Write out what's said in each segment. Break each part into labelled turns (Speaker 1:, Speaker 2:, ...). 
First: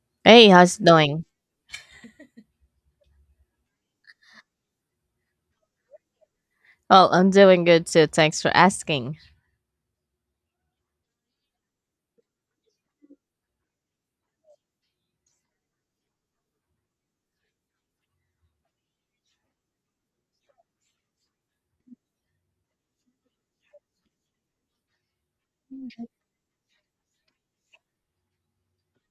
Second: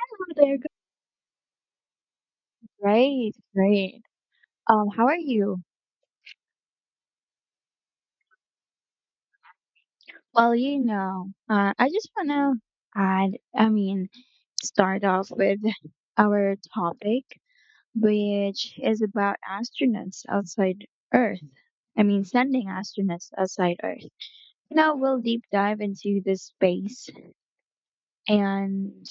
Speaker 1: Oh,
Speaker 2: Hey,
Speaker 1: they're good.
Speaker 2: how's it doing?
Speaker 1: Great, great. How are you?
Speaker 2: Well, I'm doing good too. Thanks for asking.
Speaker 1: Well, you know, I just want to add, I mean, Start off with our topic, which is about astronauts outside Earth. I mean, sending astronauts outside Earth. Now we'll deep dive into this space, and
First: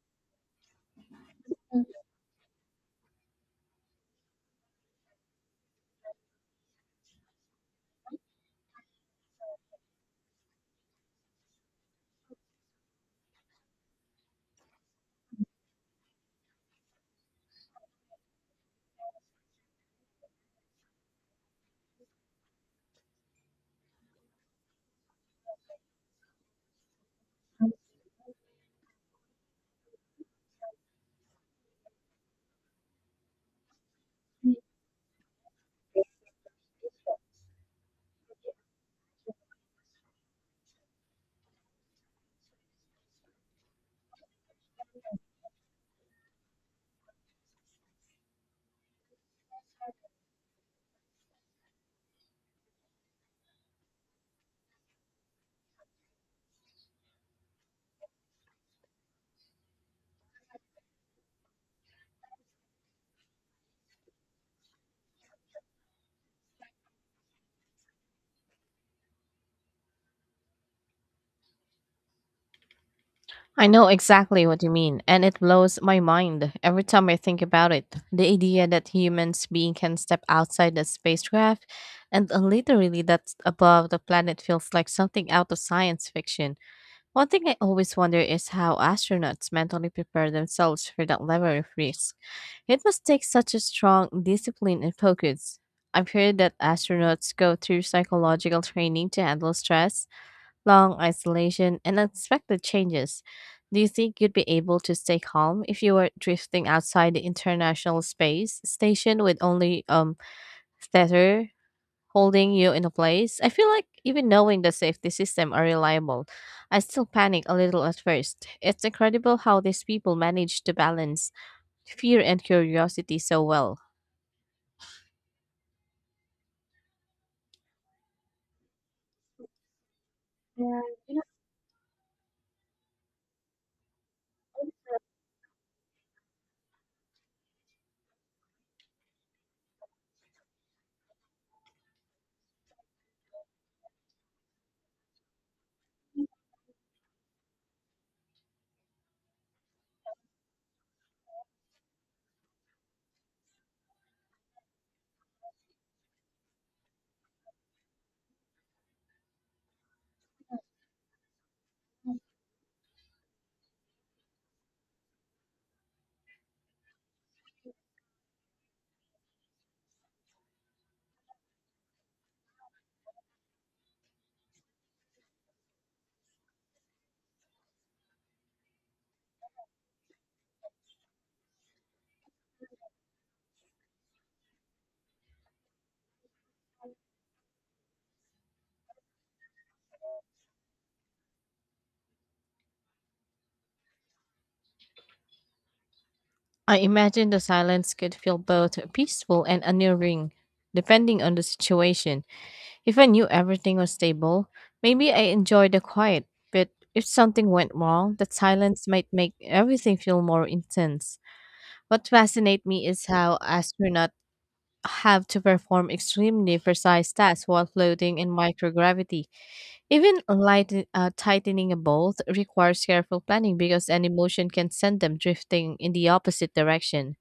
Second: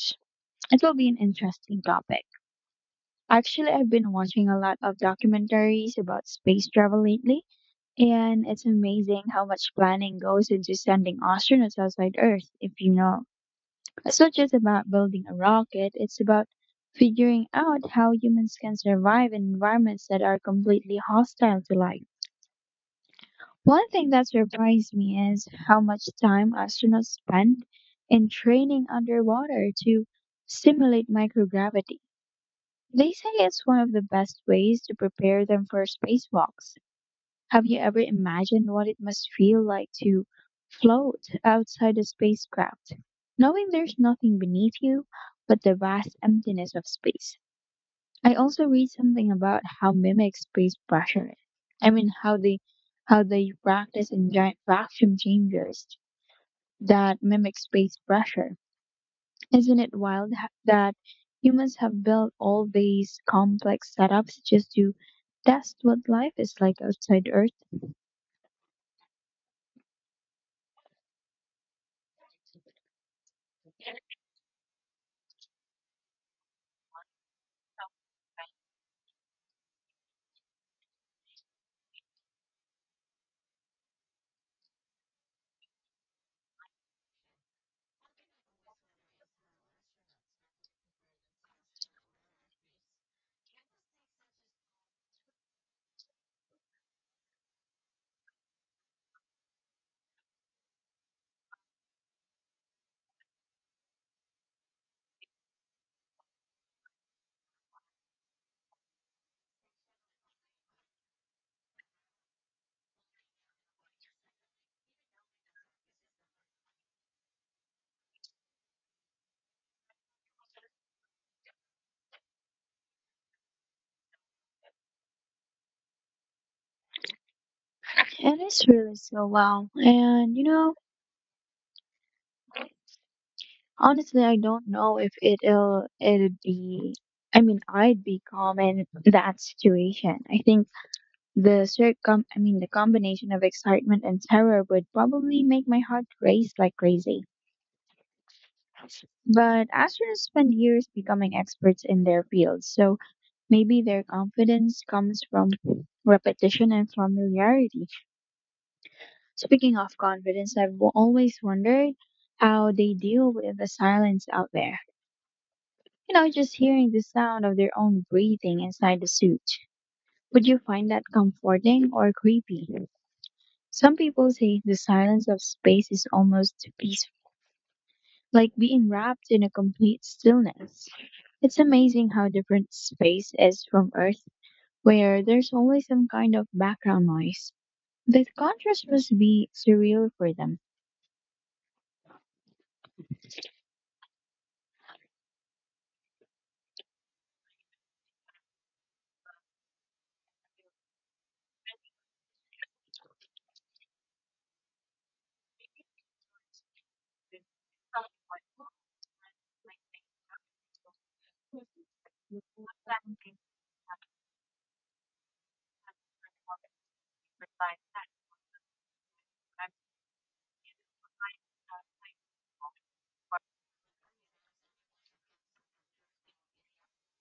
Speaker 1: it will be an interesting topic. Actually, I've been watching a lot of documentaries about space travel lately. And it's amazing how much planning goes into sending astronauts outside Earth, if you know. It's not just about building a rocket, it's about figuring out how humans can survive in environments that are completely hostile to life. One thing that surprised me is how much time astronauts spend in training underwater to simulate microgravity. They say it's one of the best ways to prepare them for spacewalks. Have you ever imagined what it must feel like to float outside a spacecraft, knowing there's nothing beneath you but the vast emptiness of space? I also read something about how mimic space pressure is. I mean, how they practice in giant vacuum chambers that mimic space pressure. Isn't it that humans have built all these complex setups just to test what life is like outside Earth?
Speaker 2: I know exactly what you mean, and it blows my mind every time I think about it. The idea that humans being can step outside the spacecraft and literally that's above the planet feels like something out of science fiction. One thing I always wonder is how astronauts mentally prepare themselves for that level of risk. It must take such a strong discipline and focus. I've heard that astronauts go through psychological training to handle stress long isolation, and unexpected changes. Do you think you'd be able to stay calm if you were drifting outside the International Space Station with only tether holding you in place? I feel like even knowing the safety system are reliable, I still panic a little at first. It's incredible how these people manage to balance fear and curiosity so well.
Speaker 1: It is really so wow. And you know,
Speaker 2: Yeah, you know,
Speaker 1: honestly, I don't know if it'd be. I mean, I'd be calm in that situation. I think the circum. I mean, the combination of excitement and terror would probably make my heart race like crazy. But astronauts spend years becoming experts in their fields, so maybe their confidence comes from repetition and familiarity. Speaking of confidence, I've always wondered how they deal with the silence out there. You know, just hearing the sound of their own breathing inside the suit. Would you find that comforting or creepy? Some people say the silence of space is almost peaceful, like being wrapped in a complete stillness. It's amazing how different space is from Earth, where there's always some kind of background noise. The contrast must be surreal for them.
Speaker 2: I imagine the silence could feel both peaceful and unnerving, depending on the situation. If I knew everything was stable, maybe I enjoyed the quiet, but if something went wrong, the silence might make everything feel more intense. What fascinates me is how astronauts have to perform extremely precise tasks while floating in microgravity. Even light, tightening a bolt requires careful planning because any motion can send them drifting in the opposite direction.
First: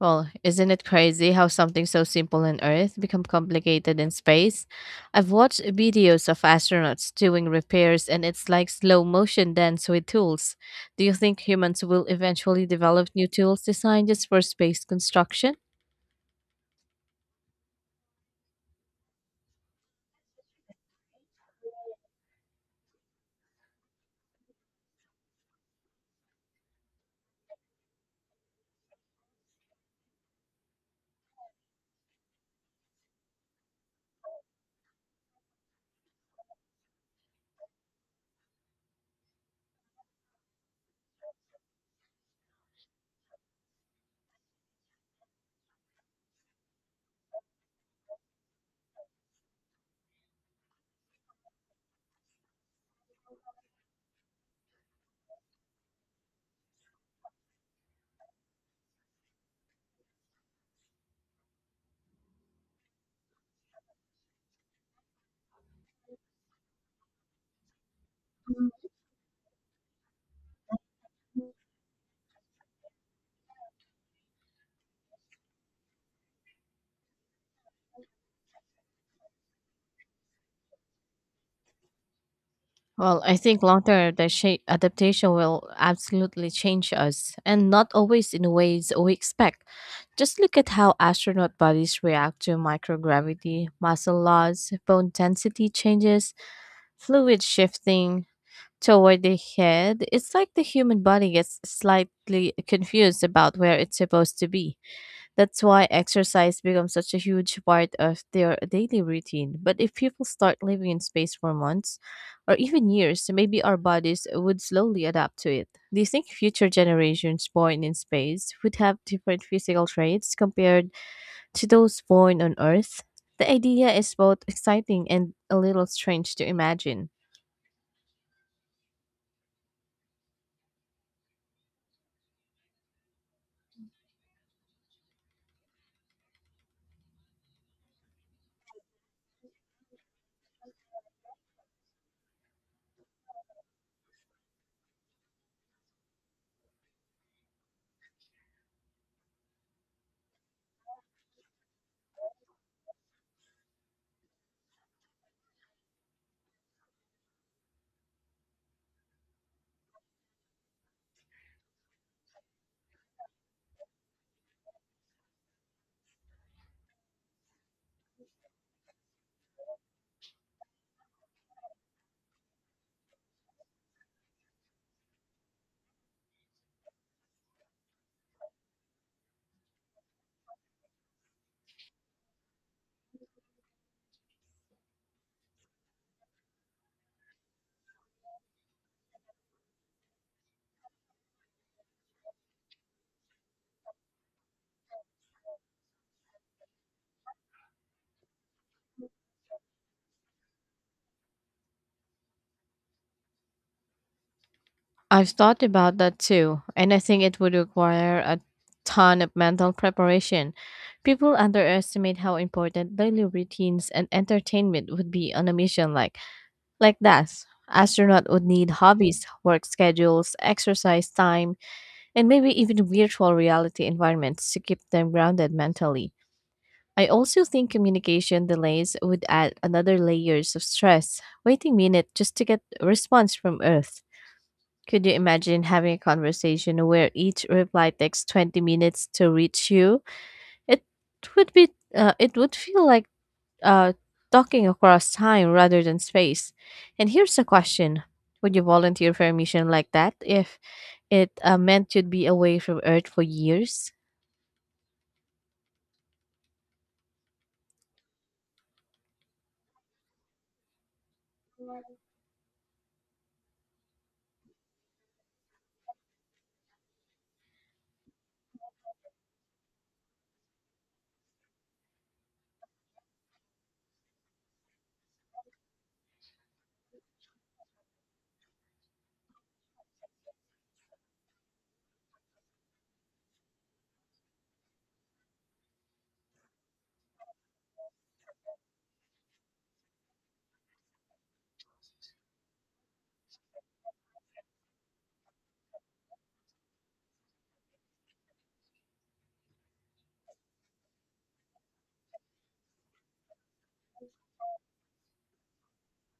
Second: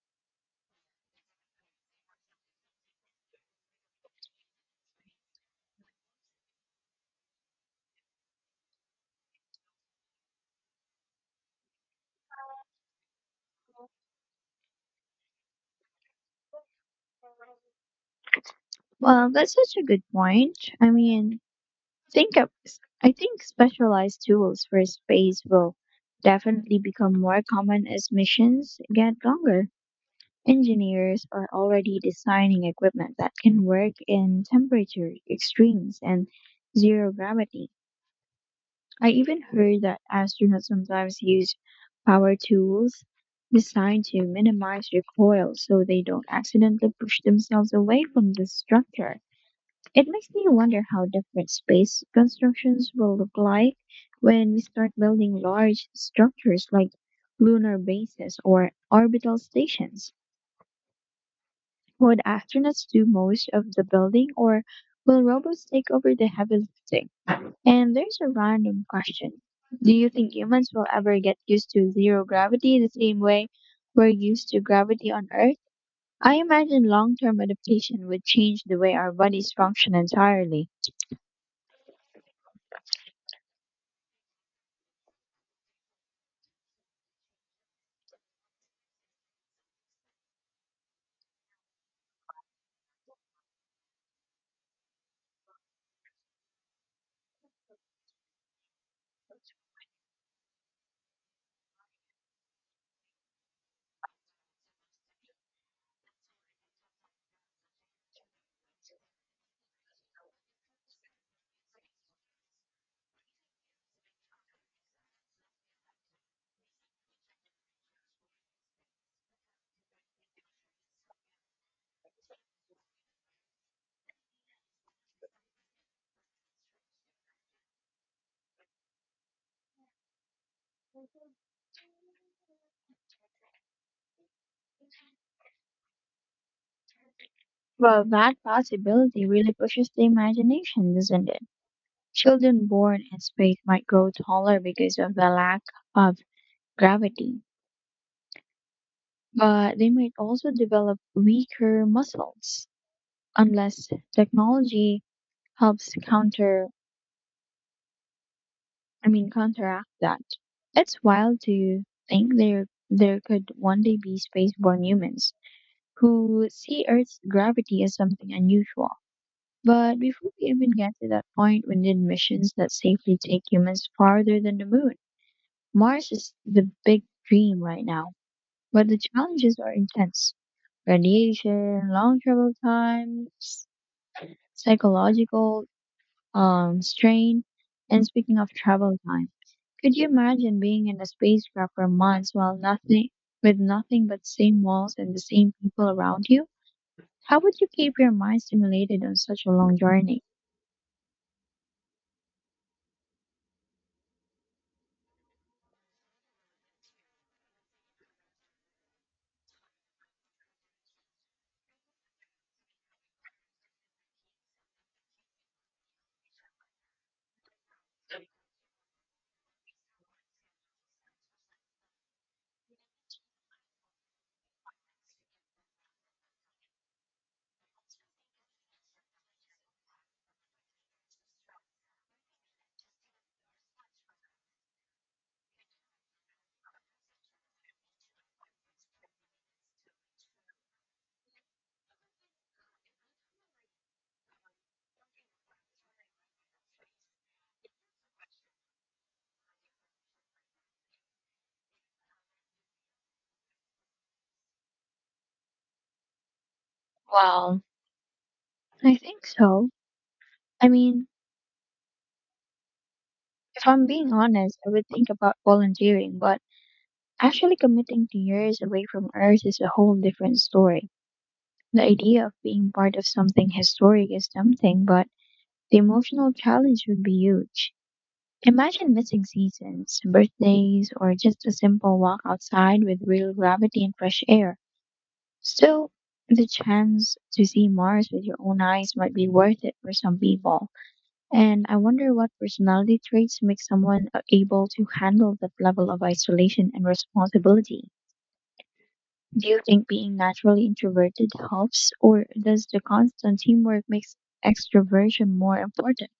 Speaker 2: Well, isn't it crazy how something so simple on Earth become complicated in space? I've watched videos of astronauts doing repairs, and it's like slow motion dance with tools. Do you think humans will eventually develop new tools designed just for space construction?
Speaker 1: Well, that's such a good point. Think of, I think specialized tools for space will definitely become more common as missions get longer. Engineers are already designing equipment that can work in temperature extremes and zero gravity. I even heard that astronauts sometimes use power tools designed to minimize recoil so they don't accidentally push themselves away from the structure. It makes me wonder how different space constructions will look like when we start building large structures like lunar bases or orbital stations. Would astronauts do most of the building or will robots take over the heavy lifting? And there's a random question. Do you think humans will ever get used to zero gravity the same way we're used to gravity on Earth? I imagine long term adaptation would change the way our bodies function entirely.
Speaker 2: Well, I think adaptation will absolutely change us and not always in ways we expect. Just look at how astronaut bodies react to microgravity, muscle loss, bone density changes, fluid shifting toward the head. It's like the human body gets slightly confused about where it's supposed to be. That's why exercise becomes such a huge part of their daily routine. But if people start living in space for months or even years, maybe our bodies would slowly adapt to it. Do you think future generations born in space would have different physical traits compared to those born on Earth? The idea is both exciting and a little strange to imagine.
Speaker 1: Well, that possibility really pushes the imagination, doesn't it? Children born in space might grow taller because of the lack of gravity, but they might also develop weaker muscles unless technology helps counteract that. It's wild to think there could one day be spaceborne humans who see Earth's gravity as something unusual. But before we even get to that point, we need missions that safely take humans farther than the moon. Mars is the big dream right now, but the challenges are intense. Radiation, long travel times, psychological strain, and speaking of travel time, could you imagine being in a spacecraft for months while nothing, with nothing but same walls and the same people around you? How would you keep your mind stimulated on such a long journey?
Speaker 2: I've thought about that too, and I think it would require a ton of mental preparation. People underestimate how important daily routines and entertainment would be on a mission like that. Astronaut would need hobbies, work schedules, exercise time, and maybe even virtual reality environments to keep them grounded mentally. I also think communication delays would add another layers of stress, waiting minutes just to get a response from Earth. Could you imagine having a conversation where each reply takes 20 minutes to reach you? It would be it would feel like uh, talking across time rather than space. And here's a question. Would you volunteer for a mission like that if it meant you'd be away from Earth for years?
Speaker 1: Well, I think so. I mean, if I'm being honest, I would think about volunteering, but actually committing to years away from Earth is a whole different story. The idea of being part of something historic is something, but the emotional challenge would be huge. Imagine missing seasons, birthdays, or just a simple walk outside with real gravity and fresh air. Still, the chance to see Mars with your own eyes might be worth it for some people. And I wonder what personality traits make able to handle that level of isolation and responsibility. Do you think being naturally introverted helps, or does the constant teamwork make extroversion more important?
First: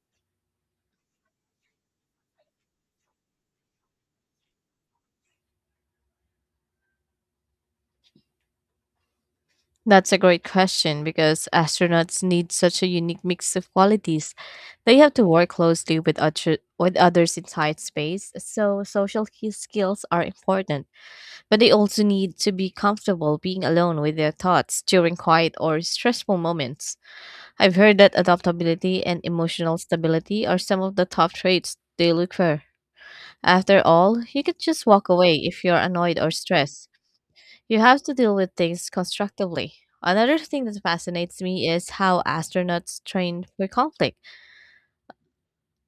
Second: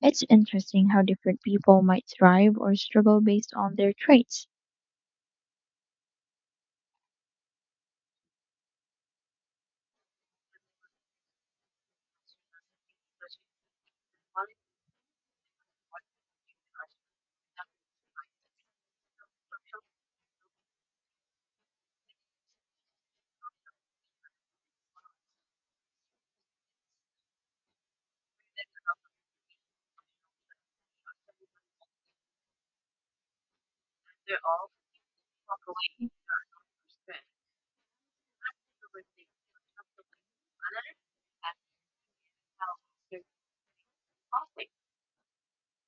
Speaker 1: It's interesting how different people might thrive or struggle based on their traits.
Speaker 2: That's a great question because astronauts need such a unique mix of qualities. They have to work closely with others inside space, so social key skills are important. But they also need to be comfortable being alone with their thoughts during quiet or stressful moments. I've heard that adaptability and emotional stability are some of the top traits they look for. After all, you could just walk away if you're annoyed or stressed. You have to deal with things constructively. Another thing that fascinates me is how astronauts train for conflict.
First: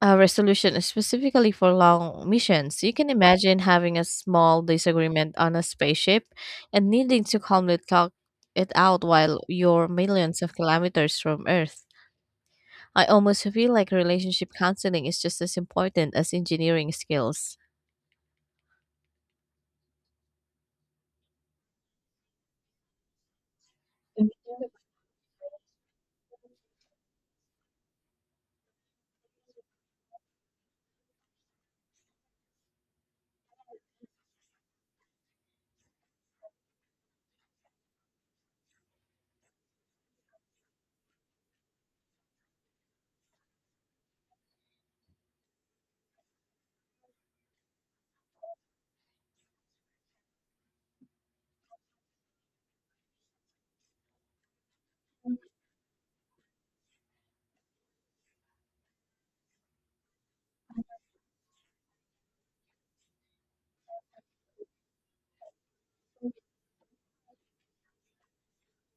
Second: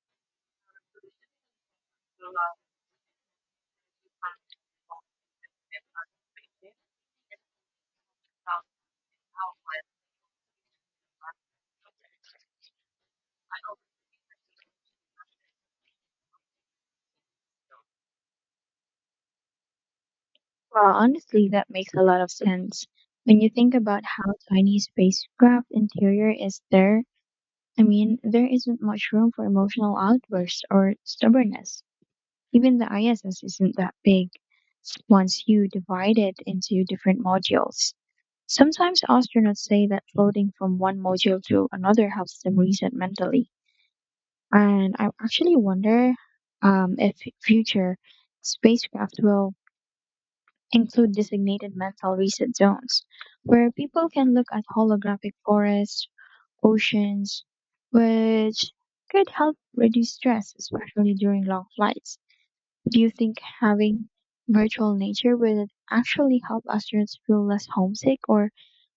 Speaker 2: A resolution is specifically for long missions. You can imagine having a small disagreement on a spaceship and needing to calmly talk it out while you're millions of kilometers from Earth. I almost feel like relationship counseling is just as important as engineering skills.
Speaker 1: Well, honestly, that makes a lot of sense. When you think about how tiny spacecraft interior is there, I mean, there isn't much room for emotional outbursts or stubbornness. Even the ISS isn't that big once you divide it into different modules. Sometimes astronauts say that floating from one module to another helps them reset mentally. And I actually wonder if future spacecraft will include designated mental reset zones where people can look at holographic forests, oceans, which could help reduce stress, especially during long flights. Do you think having virtual nature would actually help astronauts feel less homesick or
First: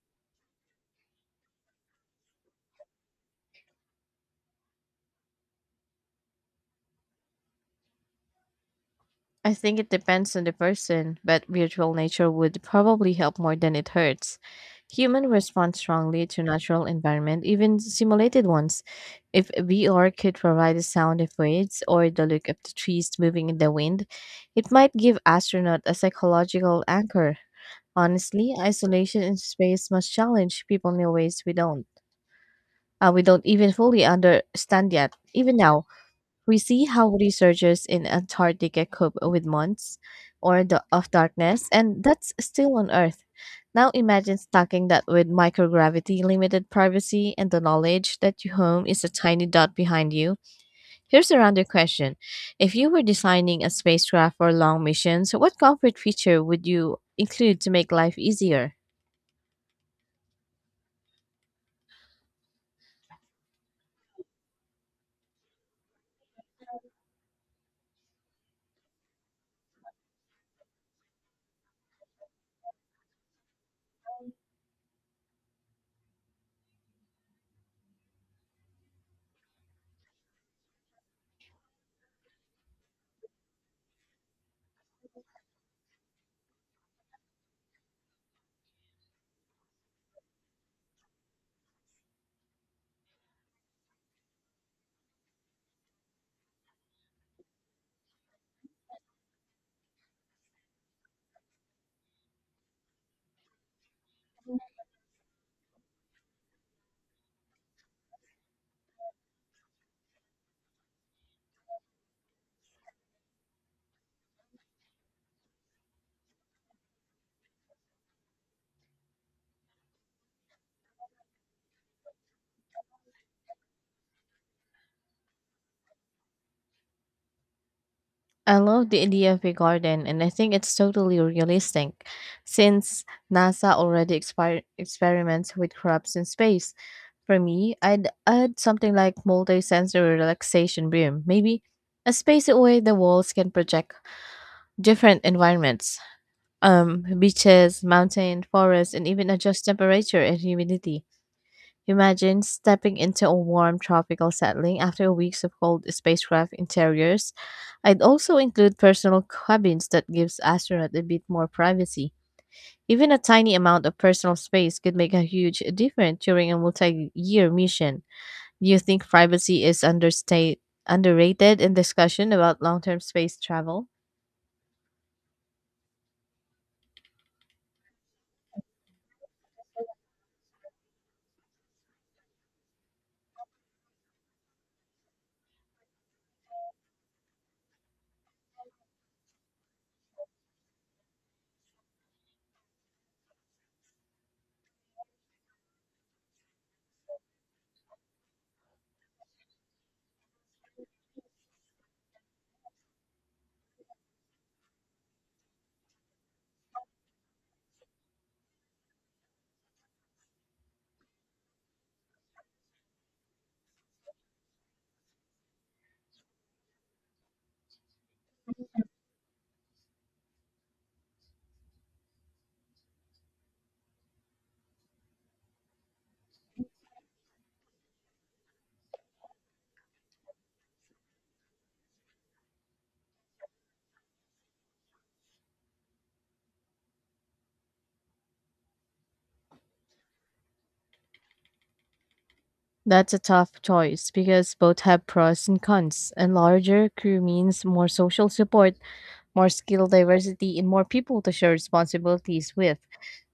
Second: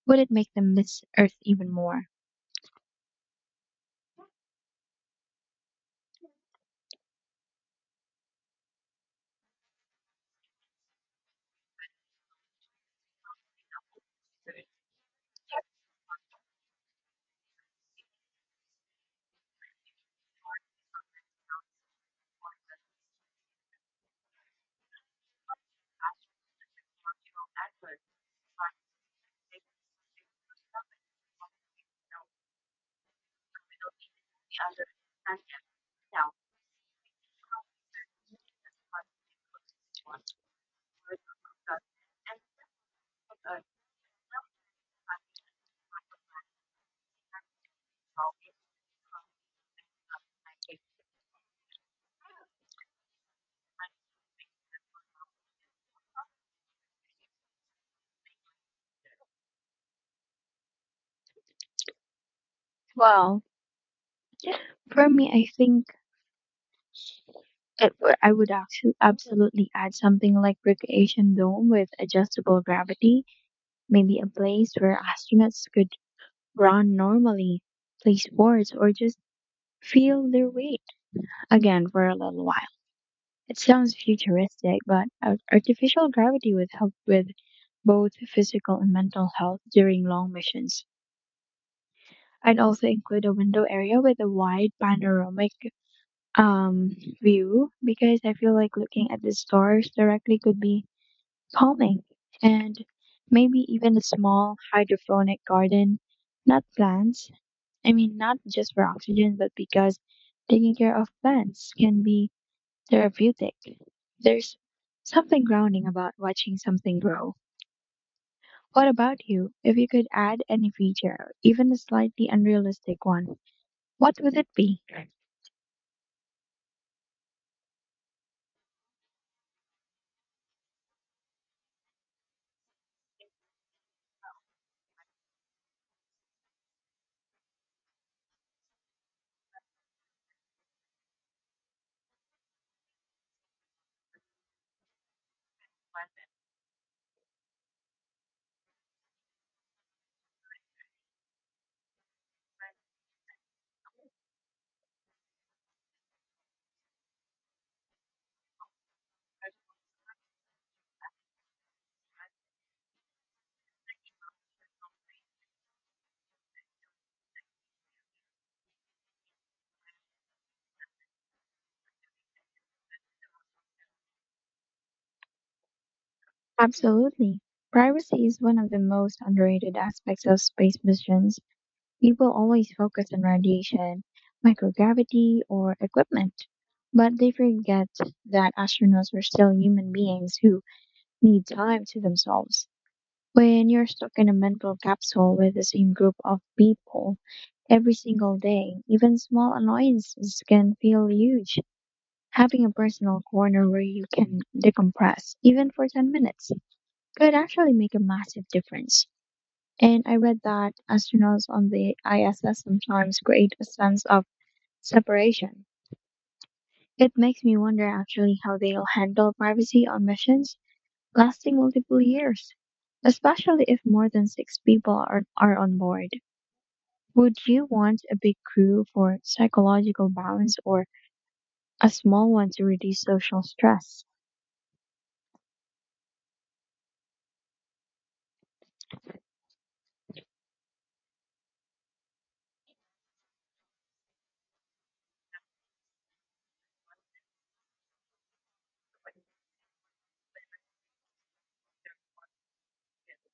Speaker 1: would it make them miss Earth even more?
Speaker 2: I think it depends on the person, but virtual nature would probably help more than it hurts. Humans respond strongly to natural environment, even simulated ones. If VR could provide the sound of waves or the look of the trees moving in the wind, it might give astronauts a psychological anchor. Honestly, isolation in space must challenge people in ways we don't even fully understand yet, even now. We see how researchers in Antarctica cope with months of darkness, and that's still on Earth. Now imagine stacking that with microgravity, limited privacy, and the knowledge that your home is a tiny dot behind you. Here's a random question. If you were designing a spacecraft for long missions, what comfort feature would you include to make life easier?
Speaker 1: Well, for me, I think I would actually absolutely add something like recreation dome with adjustable gravity, maybe a place where astronauts could run normally, play sports, or just feel their weight again for a little while. It sounds futuristic, but artificial gravity would help with both physical and mental health during long missions. I'd also include a window area with a wide panoramic view because I feel like looking at the stars directly could be calming. And maybe even a small hydroponic garden, not plants. I mean, not just for oxygen, but because taking care of plants can be therapeutic. There's something grounding about watching something grow. What about you? If you could add any feature, even a slightly unrealistic one, what would it be?
Speaker 2: I love the idea of a garden, and I think it's totally realistic since NASA already experiments with crops in space. For me, I'd add something like multi-sensory relaxation room, maybe a space where the walls can project different environments, beaches, mountain, forests, and even adjust temperature and humidity. Imagine stepping into a warm tropical setting after weeks of cold spacecraft interiors. I'd also include personal cabins that gives astronauts a bit more privacy. Even a tiny amount of personal space could make a huge difference during a multi-year mission. Do you think privacy is understate underrated in discussion about long-term space travel?
Speaker 1: Absolutely. Privacy is one of the most underrated aspects of space missions. People always focus on radiation, microgravity, or equipment, but they forget that astronauts are still human beings who need time to themselves. When you're stuck in a mental capsule with the same group of people every single day, even small annoyances can feel huge. Having a personal corner where you can decompress, even for 10 minutes, could actually make a massive difference. And I read that astronauts on the ISS sometimes create a sense of separation. It makes me wonder actually how they'll handle privacy on missions lasting multiple years, especially if more than six people are on board. Would you want a big crew for psychological balance or a small one to reduce social stress?
Speaker 2: That's a tough choice because both have pros and cons. And larger crew means more social support, more skill diversity, and more people to share responsibilities with.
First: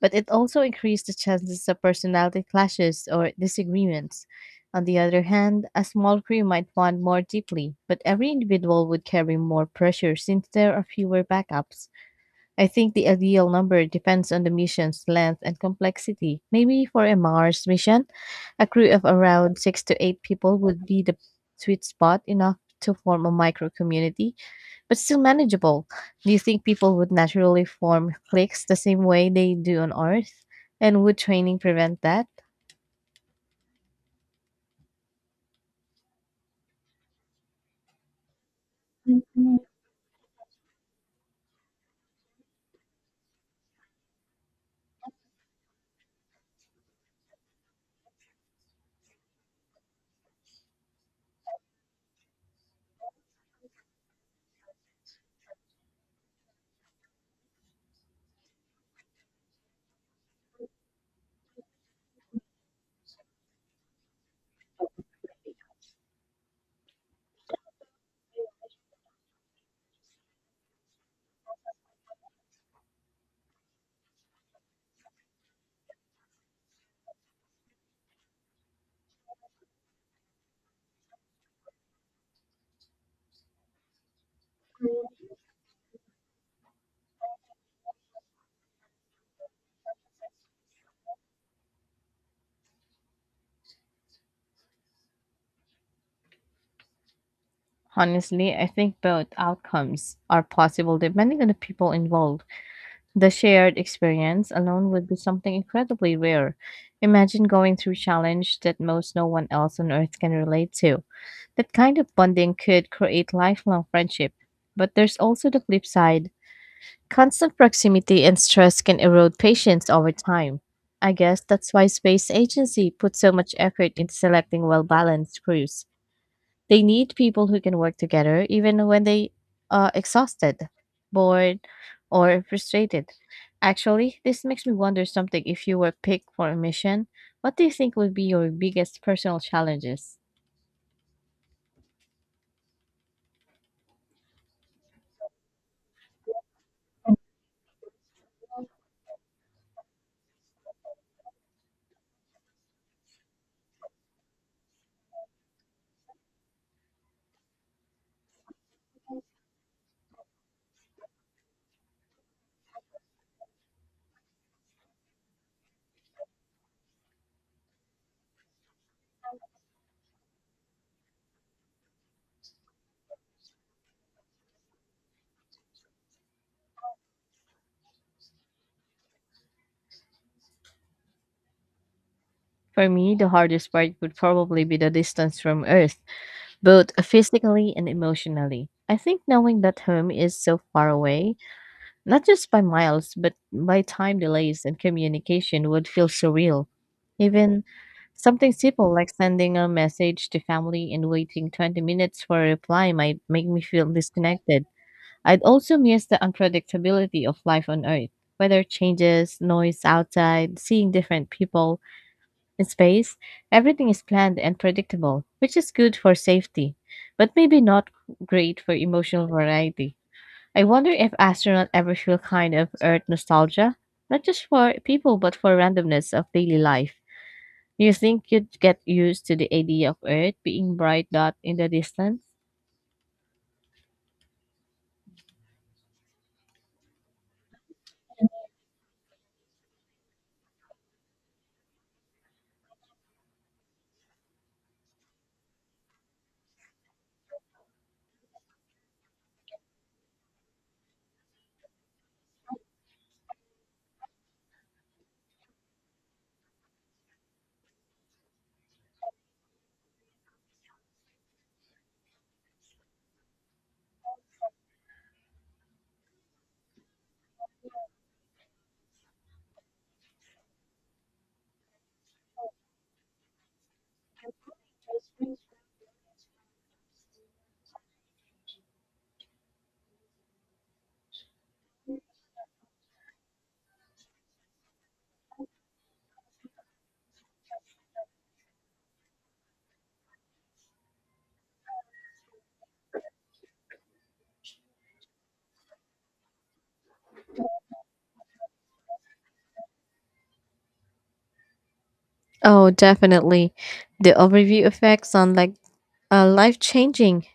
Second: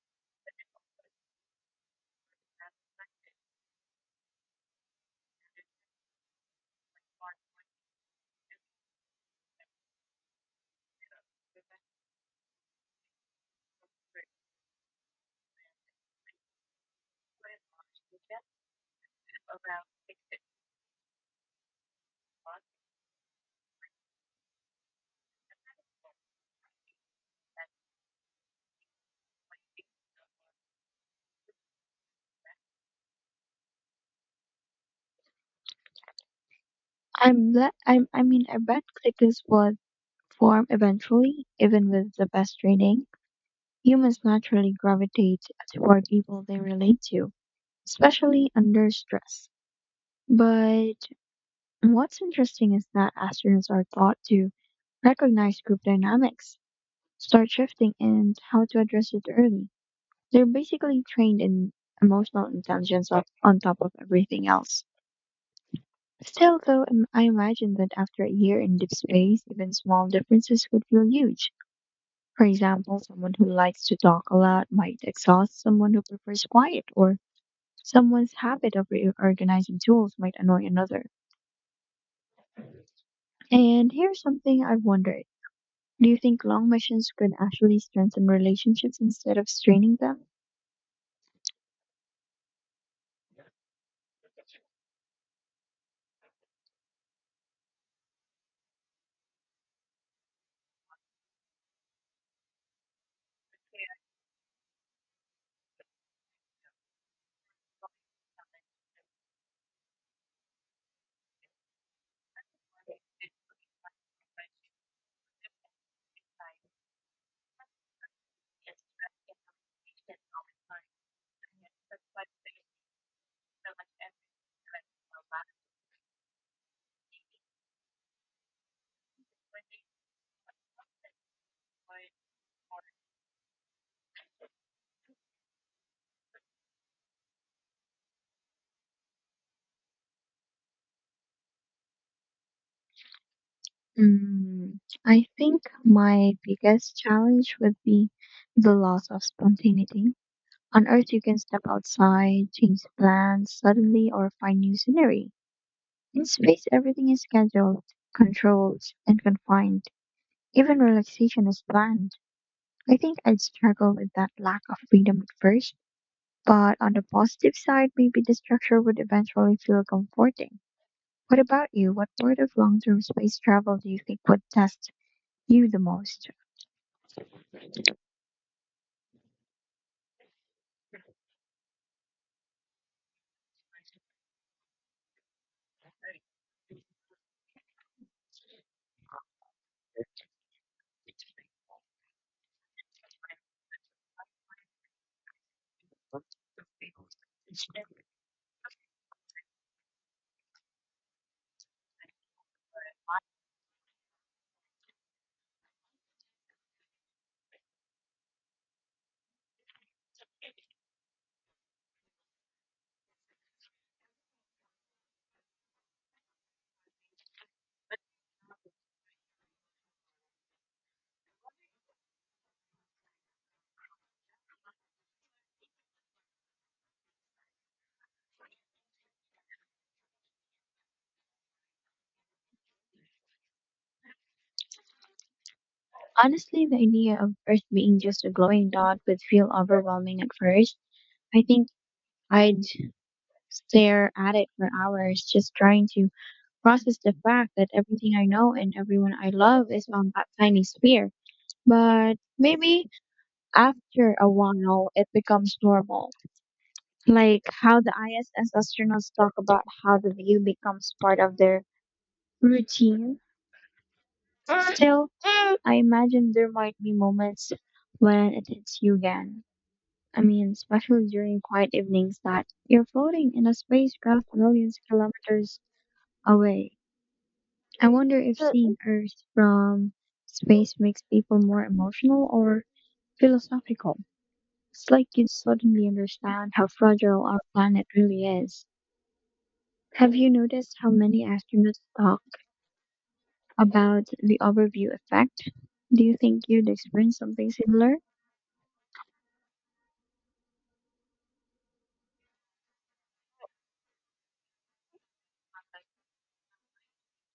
Speaker 2: But it also increased the chances of personality clashes or disagreements. On the other hand, a small crew might bond more deeply, but every individual would carry more pressure since there are fewer backups. I think the ideal number depends on the mission's length and complexity. Maybe for a Mars mission, a crew of around six to eight people would be the sweet spot, enough to form a micro community but still manageable. Do you think people would naturally form cliques the same way they do on Earth? And would training prevent that?
Speaker 1: I'm le- I'm, I mean, I bet clickers would form eventually, even with the best training. Humans naturally gravitate toward people they relate to, especially under stress. But what's interesting is that astronauts are taught to recognize group dynamics, start shifting, and how to address it early. They're basically trained in emotional intelligence of, on top of everything else. Still, though, I imagine that after a year in deep space, even small differences would feel huge. For example, someone who likes to talk a lot might exhaust someone who prefers quiet, or someone's habit of reorganizing tools might annoy another. And here's something I've wondered. Do you think long missions could actually strengthen relationships instead of straining them?
Speaker 2: Honestly, I think both outcomes are possible depending on the people involved. The shared experience alone would be something incredibly rare. Imagine going through challenge that most no one else on earth can relate to. That kind of bonding could create lifelong friendship. But there's also the flip side. Constant proximity and stress can erode patience over time. I guess that's why Space Agency puts so much effort into selecting well balanced crews. They need people who can work together even when they are exhausted, bored, or frustrated. Actually, this makes me wonder something. If you were picked for a mission, what do you think would be your biggest personal challenges?
Speaker 1: Mm, I think my biggest challenge would be the loss of spontaneity. On Earth, you can step outside, change plans suddenly, or find new scenery. In space, everything is scheduled, controlled, and confined. Even relaxation is planned. I think I'd struggle with that lack of freedom at first, but on the positive side, maybe the structure would eventually feel comforting. What about you? What part of long-term space travel do you think would test you the most?
Speaker 2: For me, the hardest part would probably be the distance from Earth, both physically and emotionally. I think knowing that home is so far away, not just by miles, but by time delays and communication, would feel surreal. Even something simple like sending a message to family and waiting 20 minutes for a reply might make me feel disconnected. I'd also miss the unpredictability of life on Earth. Weather changes, noise outside, seeing different people. In space, everything is planned and predictable, which is good for safety, but maybe not great for emotional variety. I wonder if astronauts ever feel kind of Earth nostalgia, not just for people but for randomness of daily life. Do you think you'd get used to the idea of Earth being bright dot in the distance?
Speaker 1: Honestly, the idea of Earth being just a glowing dot would feel overwhelming at first. I think I'd stare at it for hours just trying to process the fact that everything I know and everyone I love is on that tiny sphere. But maybe after a while it becomes normal. Like how the ISS astronauts talk about how the view becomes part of their routine. Still, I imagine there might be moments when it hits you again. I mean, especially during quiet evenings that you're floating in a spacecraft millions of kilometers away. I wonder if seeing Earth from space makes people more emotional or philosophical. It's like you suddenly understand how fragile our planet really is. Have you noticed how many astronauts talk about the overview effect? Do you think you'd experience something similar?
Speaker 2: Oh, definitely. The overview effect sound like life changing.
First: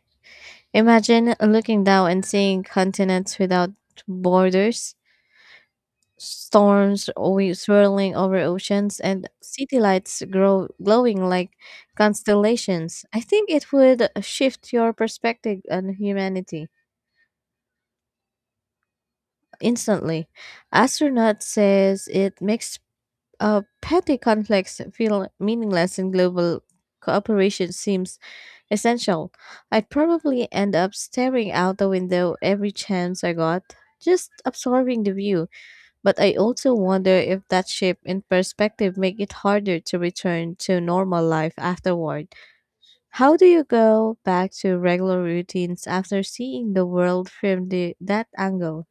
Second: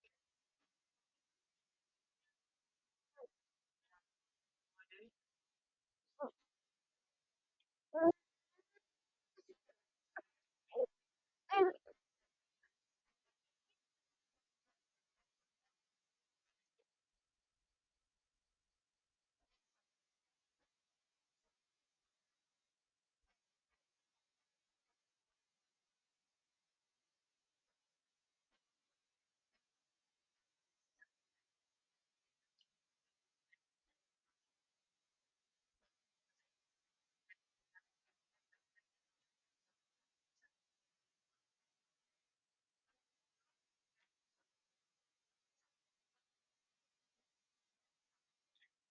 Speaker 2: Imagine looking down and seeing continents without borders, storms we swirling over oceans, and city lights grow glowing like constellations. I think it would shift your perspective on humanity instantly. Astronaut says it makes petty conflicts feel meaningless and global cooperation seems essential. I'd probably end up staring out the window every chance I got, just absorbing the view. But I also wonder if that shift in perspective make it harder to return to normal life afterward. How do you go back to regular routines after seeing the world from that angle?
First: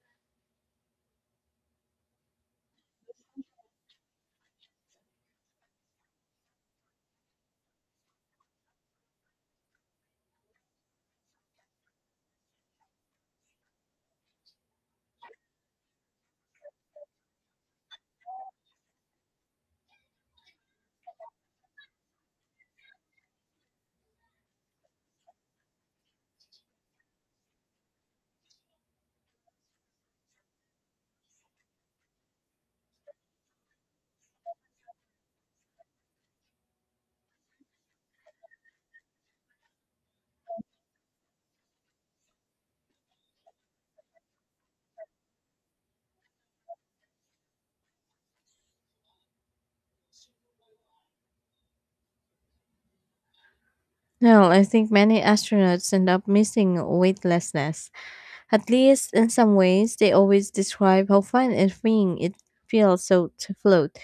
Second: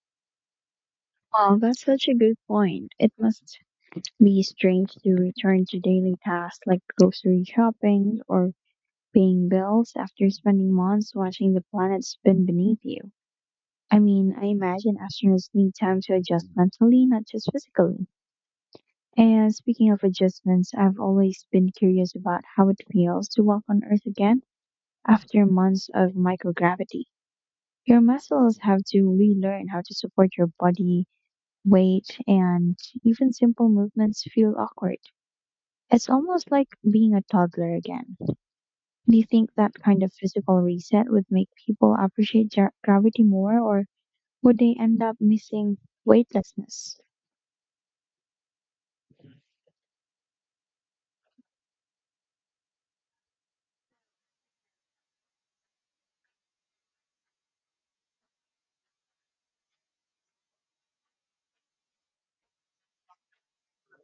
Speaker 1: Wow, that's such a good point. It must be strange to return to daily tasks like grocery shopping or paying bills after spending months watching the planet spin beneath you. I mean, I imagine astronauts need time to adjust mentally, not just physically. And speaking of adjustments, I've always been curious about how it feels to walk on Earth again after months of microgravity. Your muscles have to relearn how to support your body weight, and even simple movements feel awkward. It's almost like being a toddler again. Do you think that kind of physical reset would make people appreciate gravity more, or would they end up missing weightlessness?
Speaker 2: Well, I think many astronauts end up missing weightlessness. At least in some ways, they always describe how fun and freeing it feels so to float,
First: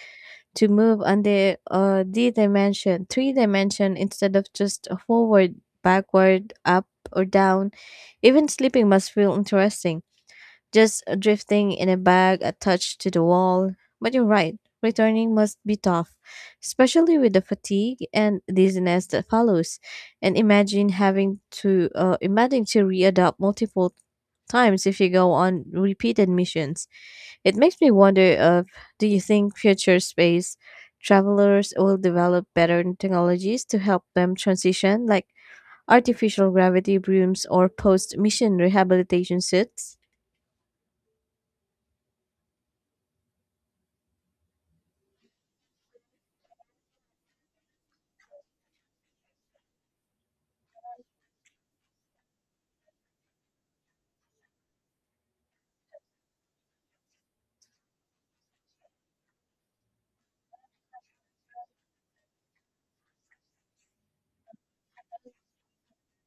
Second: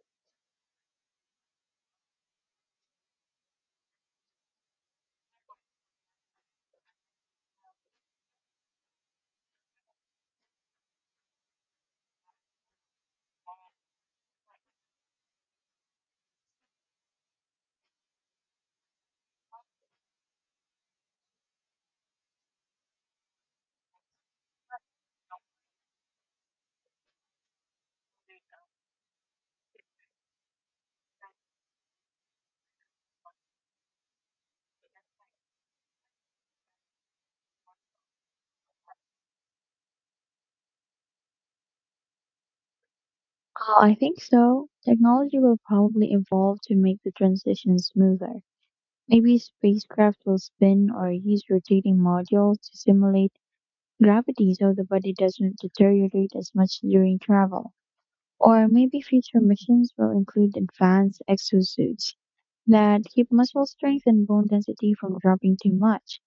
Speaker 2: to move on the d dimension three dimension instead of just a forward backward up or down. Even sleeping must feel interesting, just drifting in a bag attached to the wall. But you're right, returning must be tough, especially with the fatigue and dizziness that follows. And imagine having to imagine to readapt multiple times if you go on repeated missions. It makes me wonder of, do you think future space travelers will develop better technologies to help them transition, like artificial gravity brooms or post-mission rehabilitation suits?
Speaker 1: I think so. Technology will probably evolve to make the transition smoother. Maybe spacecraft will spin or use rotating modules to simulate gravity so the body doesn't deteriorate as much during travel. Or maybe future missions will include advanced exosuits that keep muscle strength and bone density from dropping too much.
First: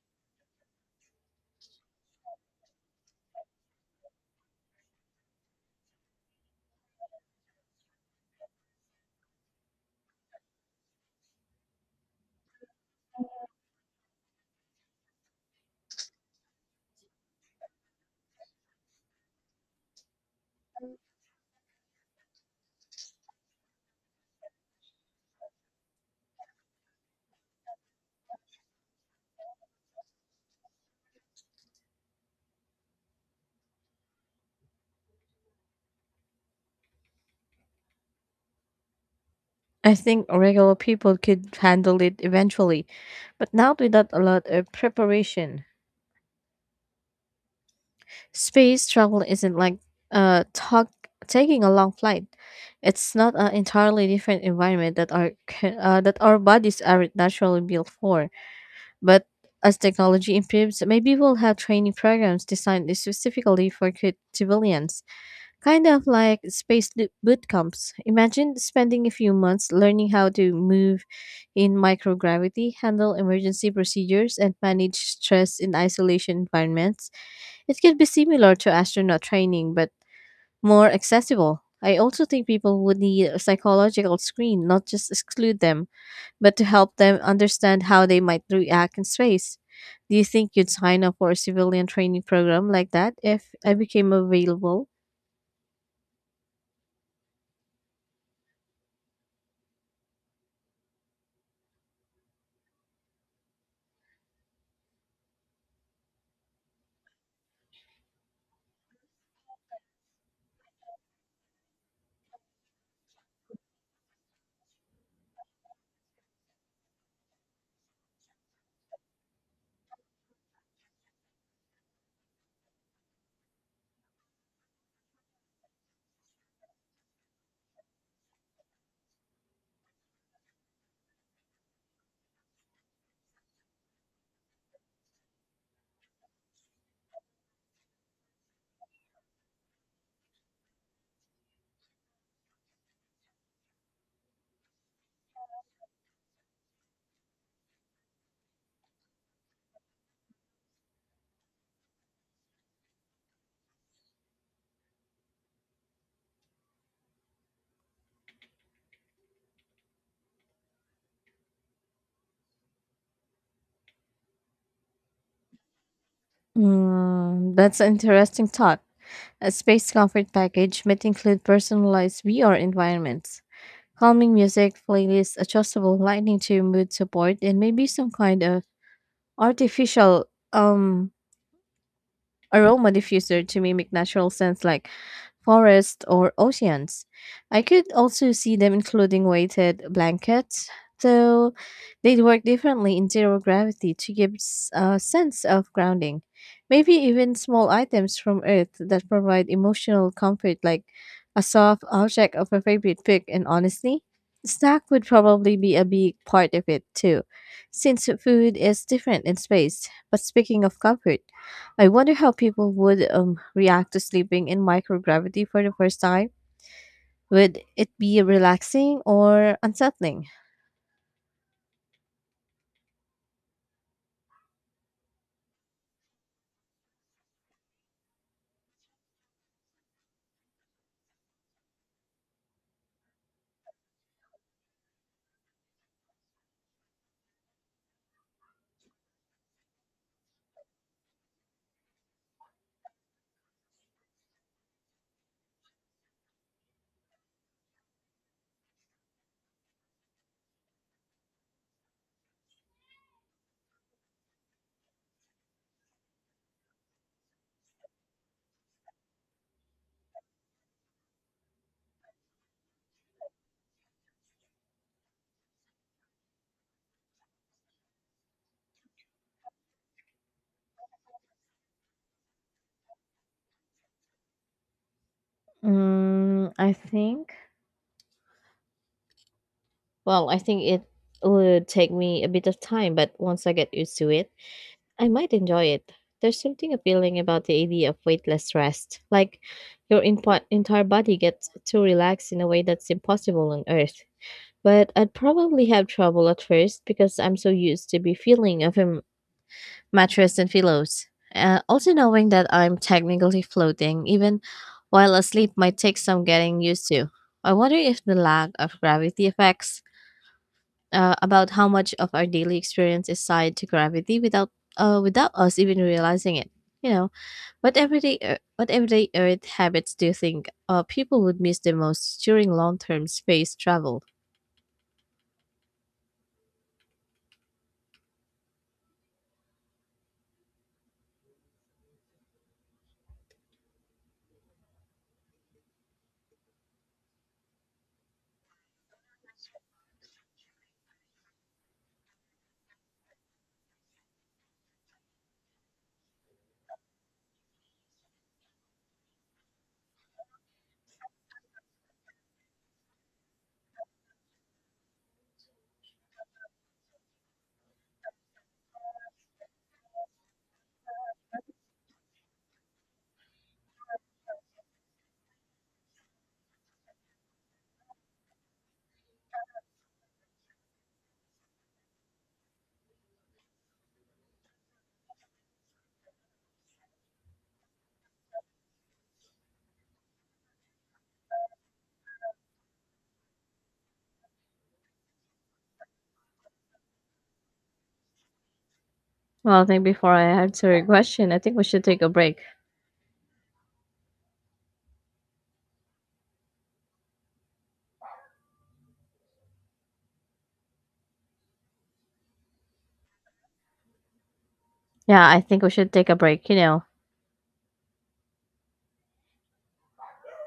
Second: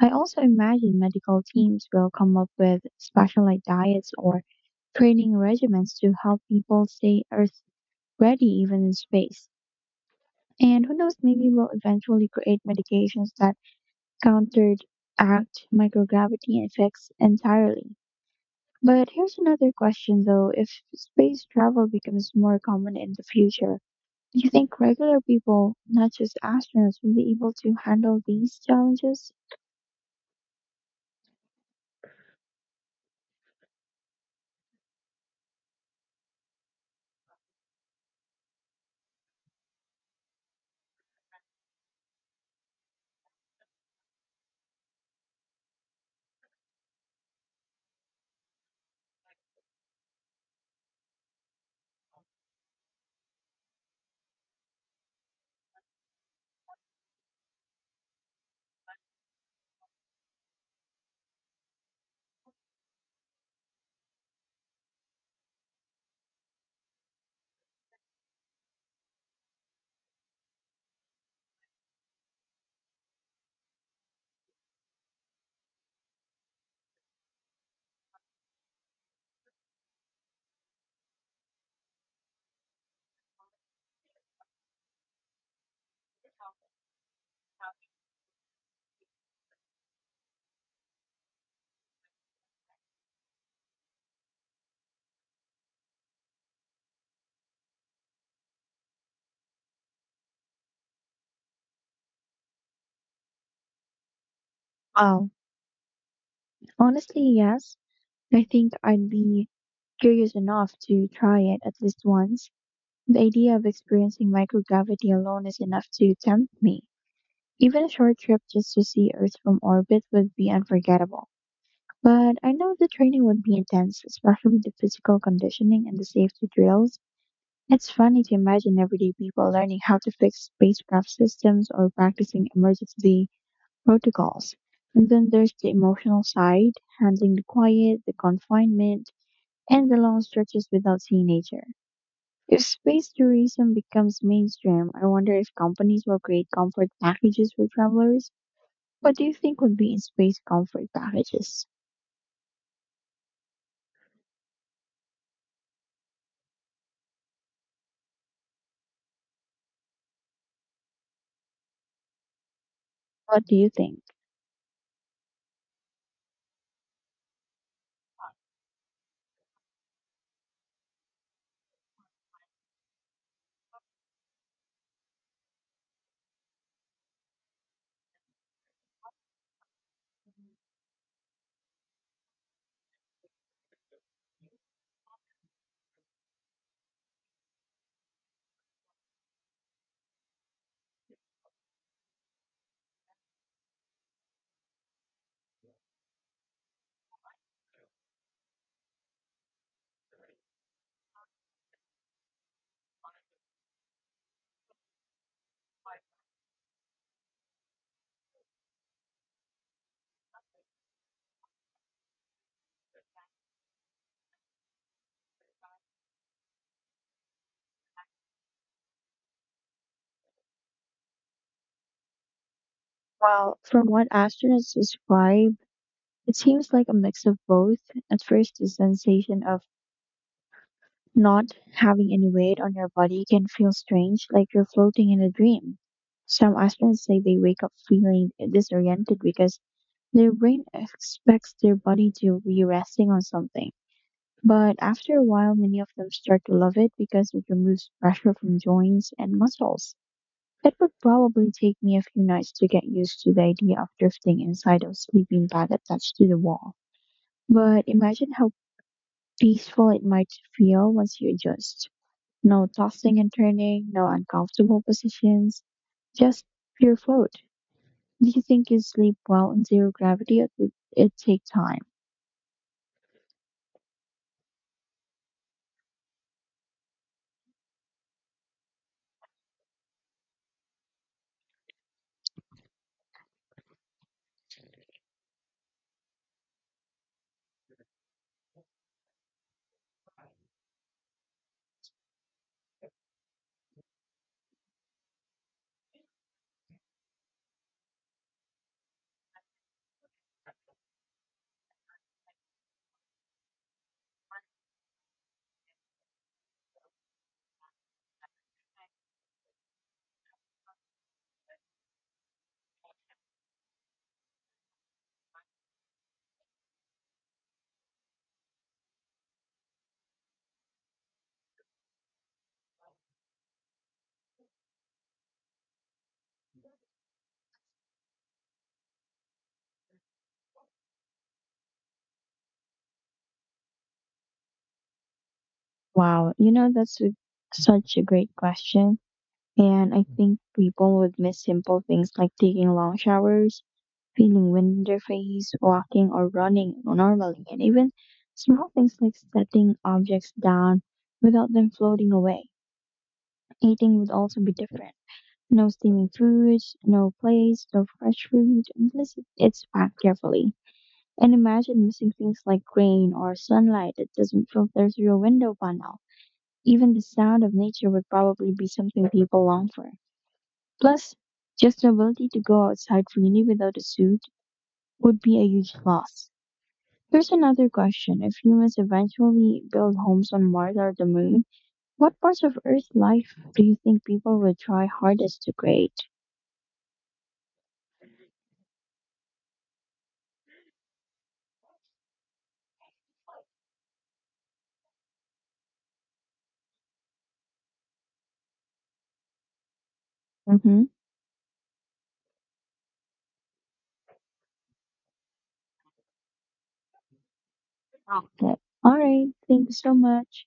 Speaker 1: I also imagine medical teams will come up with specialized diets or training regimens to help people stay Earth ready even in space. And who knows, maybe we'll eventually create medications that counteract microgravity effects entirely. But here's another question though, if space travel becomes more common in the future, do you think regular people, not just astronauts, will be able to handle these challenges?
Speaker 2: I think regular people could handle it eventually, but not without a lot of preparation. Space travel isn't like talk taking a long flight. It's not an entirely different environment that that our bodies aren't naturally built for. But as technology improves, maybe we'll have training programs designed specifically for civilians, kind of like space boot camps. Imagine spending a few months learning how to move in microgravity, handle emergency procedures, and manage stress in isolation environments. It could be similar to astronaut training, but more accessible. I also think people would need a psychological screen, not just exclude them but to help them understand how they might react in space. Do you think you'd sign up for a civilian training program like that if I became available?
Speaker 1: Oh, honestly, yes. I think I'd be curious enough to try it at least once. The idea of experiencing microgravity alone is enough to tempt me. Even a short trip just to see Earth from orbit would be unforgettable. But I know the training would be intense, especially the physical conditioning and the safety drills. It's funny to imagine everyday people learning how to fix spacecraft systems or practicing emergency protocols. And then there's the emotional side, handling the quiet, the confinement, and the long stretches without seeing nature. If space tourism becomes mainstream, I wonder if companies will create comfort packages for travelers. What do you think would be in space comfort packages? What do you think?
Speaker 2: Mm, that's an interesting thought. A space comfort package might include personalized VR environments, calming music, playlists, adjustable lighting to mood support, and maybe some kind of artificial um aroma diffuser to mimic natural scents like forest or oceans. I could also see them including weighted blankets, though they'd work differently in zero gravity to give a sense of grounding. Maybe even small items from Earth that provide emotional comfort, like a soft object of a favorite pick. And honestly, snack would probably be a big part of it too, since food is different in space. But speaking of comfort, I wonder how people would react to sleeping in microgravity for the first time. Would it be relaxing or unsettling?
Speaker 1: Well, from what astronauts describe, it seems like a mix of both. At first, the sensation of not having any weight on your body can feel strange, like you're floating in a dream. Some astronauts say they wake up feeling disoriented because their brain expects their body to be resting on something. But after a while, many of them start to love it because it removes pressure from joints and muscles. It would probably take me a few nights to get used to the idea of drifting inside a sleeping bag attached to the wall. But imagine how peaceful it might feel once you adjust. No tossing and turning, no uncomfortable positions, just pure float. Do you think you sleep well in zero gravity or did it take time?
Speaker 2: Mm, I think. Well, I think it would take me a bit of time, but once I get used to it, I might enjoy it. There's something appealing about the idea of weightless rest, like your entire body gets to relax in a way that's impossible on Earth. But I'd probably have trouble at first because I'm so used to be feeling of mattress and pillows. Also, knowing that I'm technically floating, even while asleep, might take some getting used to. I wonder if the lack of gravity affects about how much of our daily experience is tied to gravity without us even realizing it. You know, what everyday Earth habits do you think people would miss the most during long term space travel?
Speaker 1: Wow, you know, such a great question. And I think people would miss simple things like taking long showers, feeling wind in their face, walking or running normally, and even small things like setting objects down without them floating away. Eating would also be different. No steaming foods, no plates, no fresh fruit, unless it's packed carefully. And imagine missing things like rain or sunlight that doesn't filter through your window panel. Even the sound of nature would probably be something people long for. Plus, just the ability to go outside freely without a suit would be a huge loss. Here's another question. If humans eventually build homes on Mars or the moon, what parts of Earth life do you think people would try hardest to create?
Speaker 2: Well, I think before I answer your question, I think we should take a break.
Speaker 1: Hmm.
Speaker 2: Yeah, I think we should take a break. You know,
Speaker 1: Like, all right, thank you so much.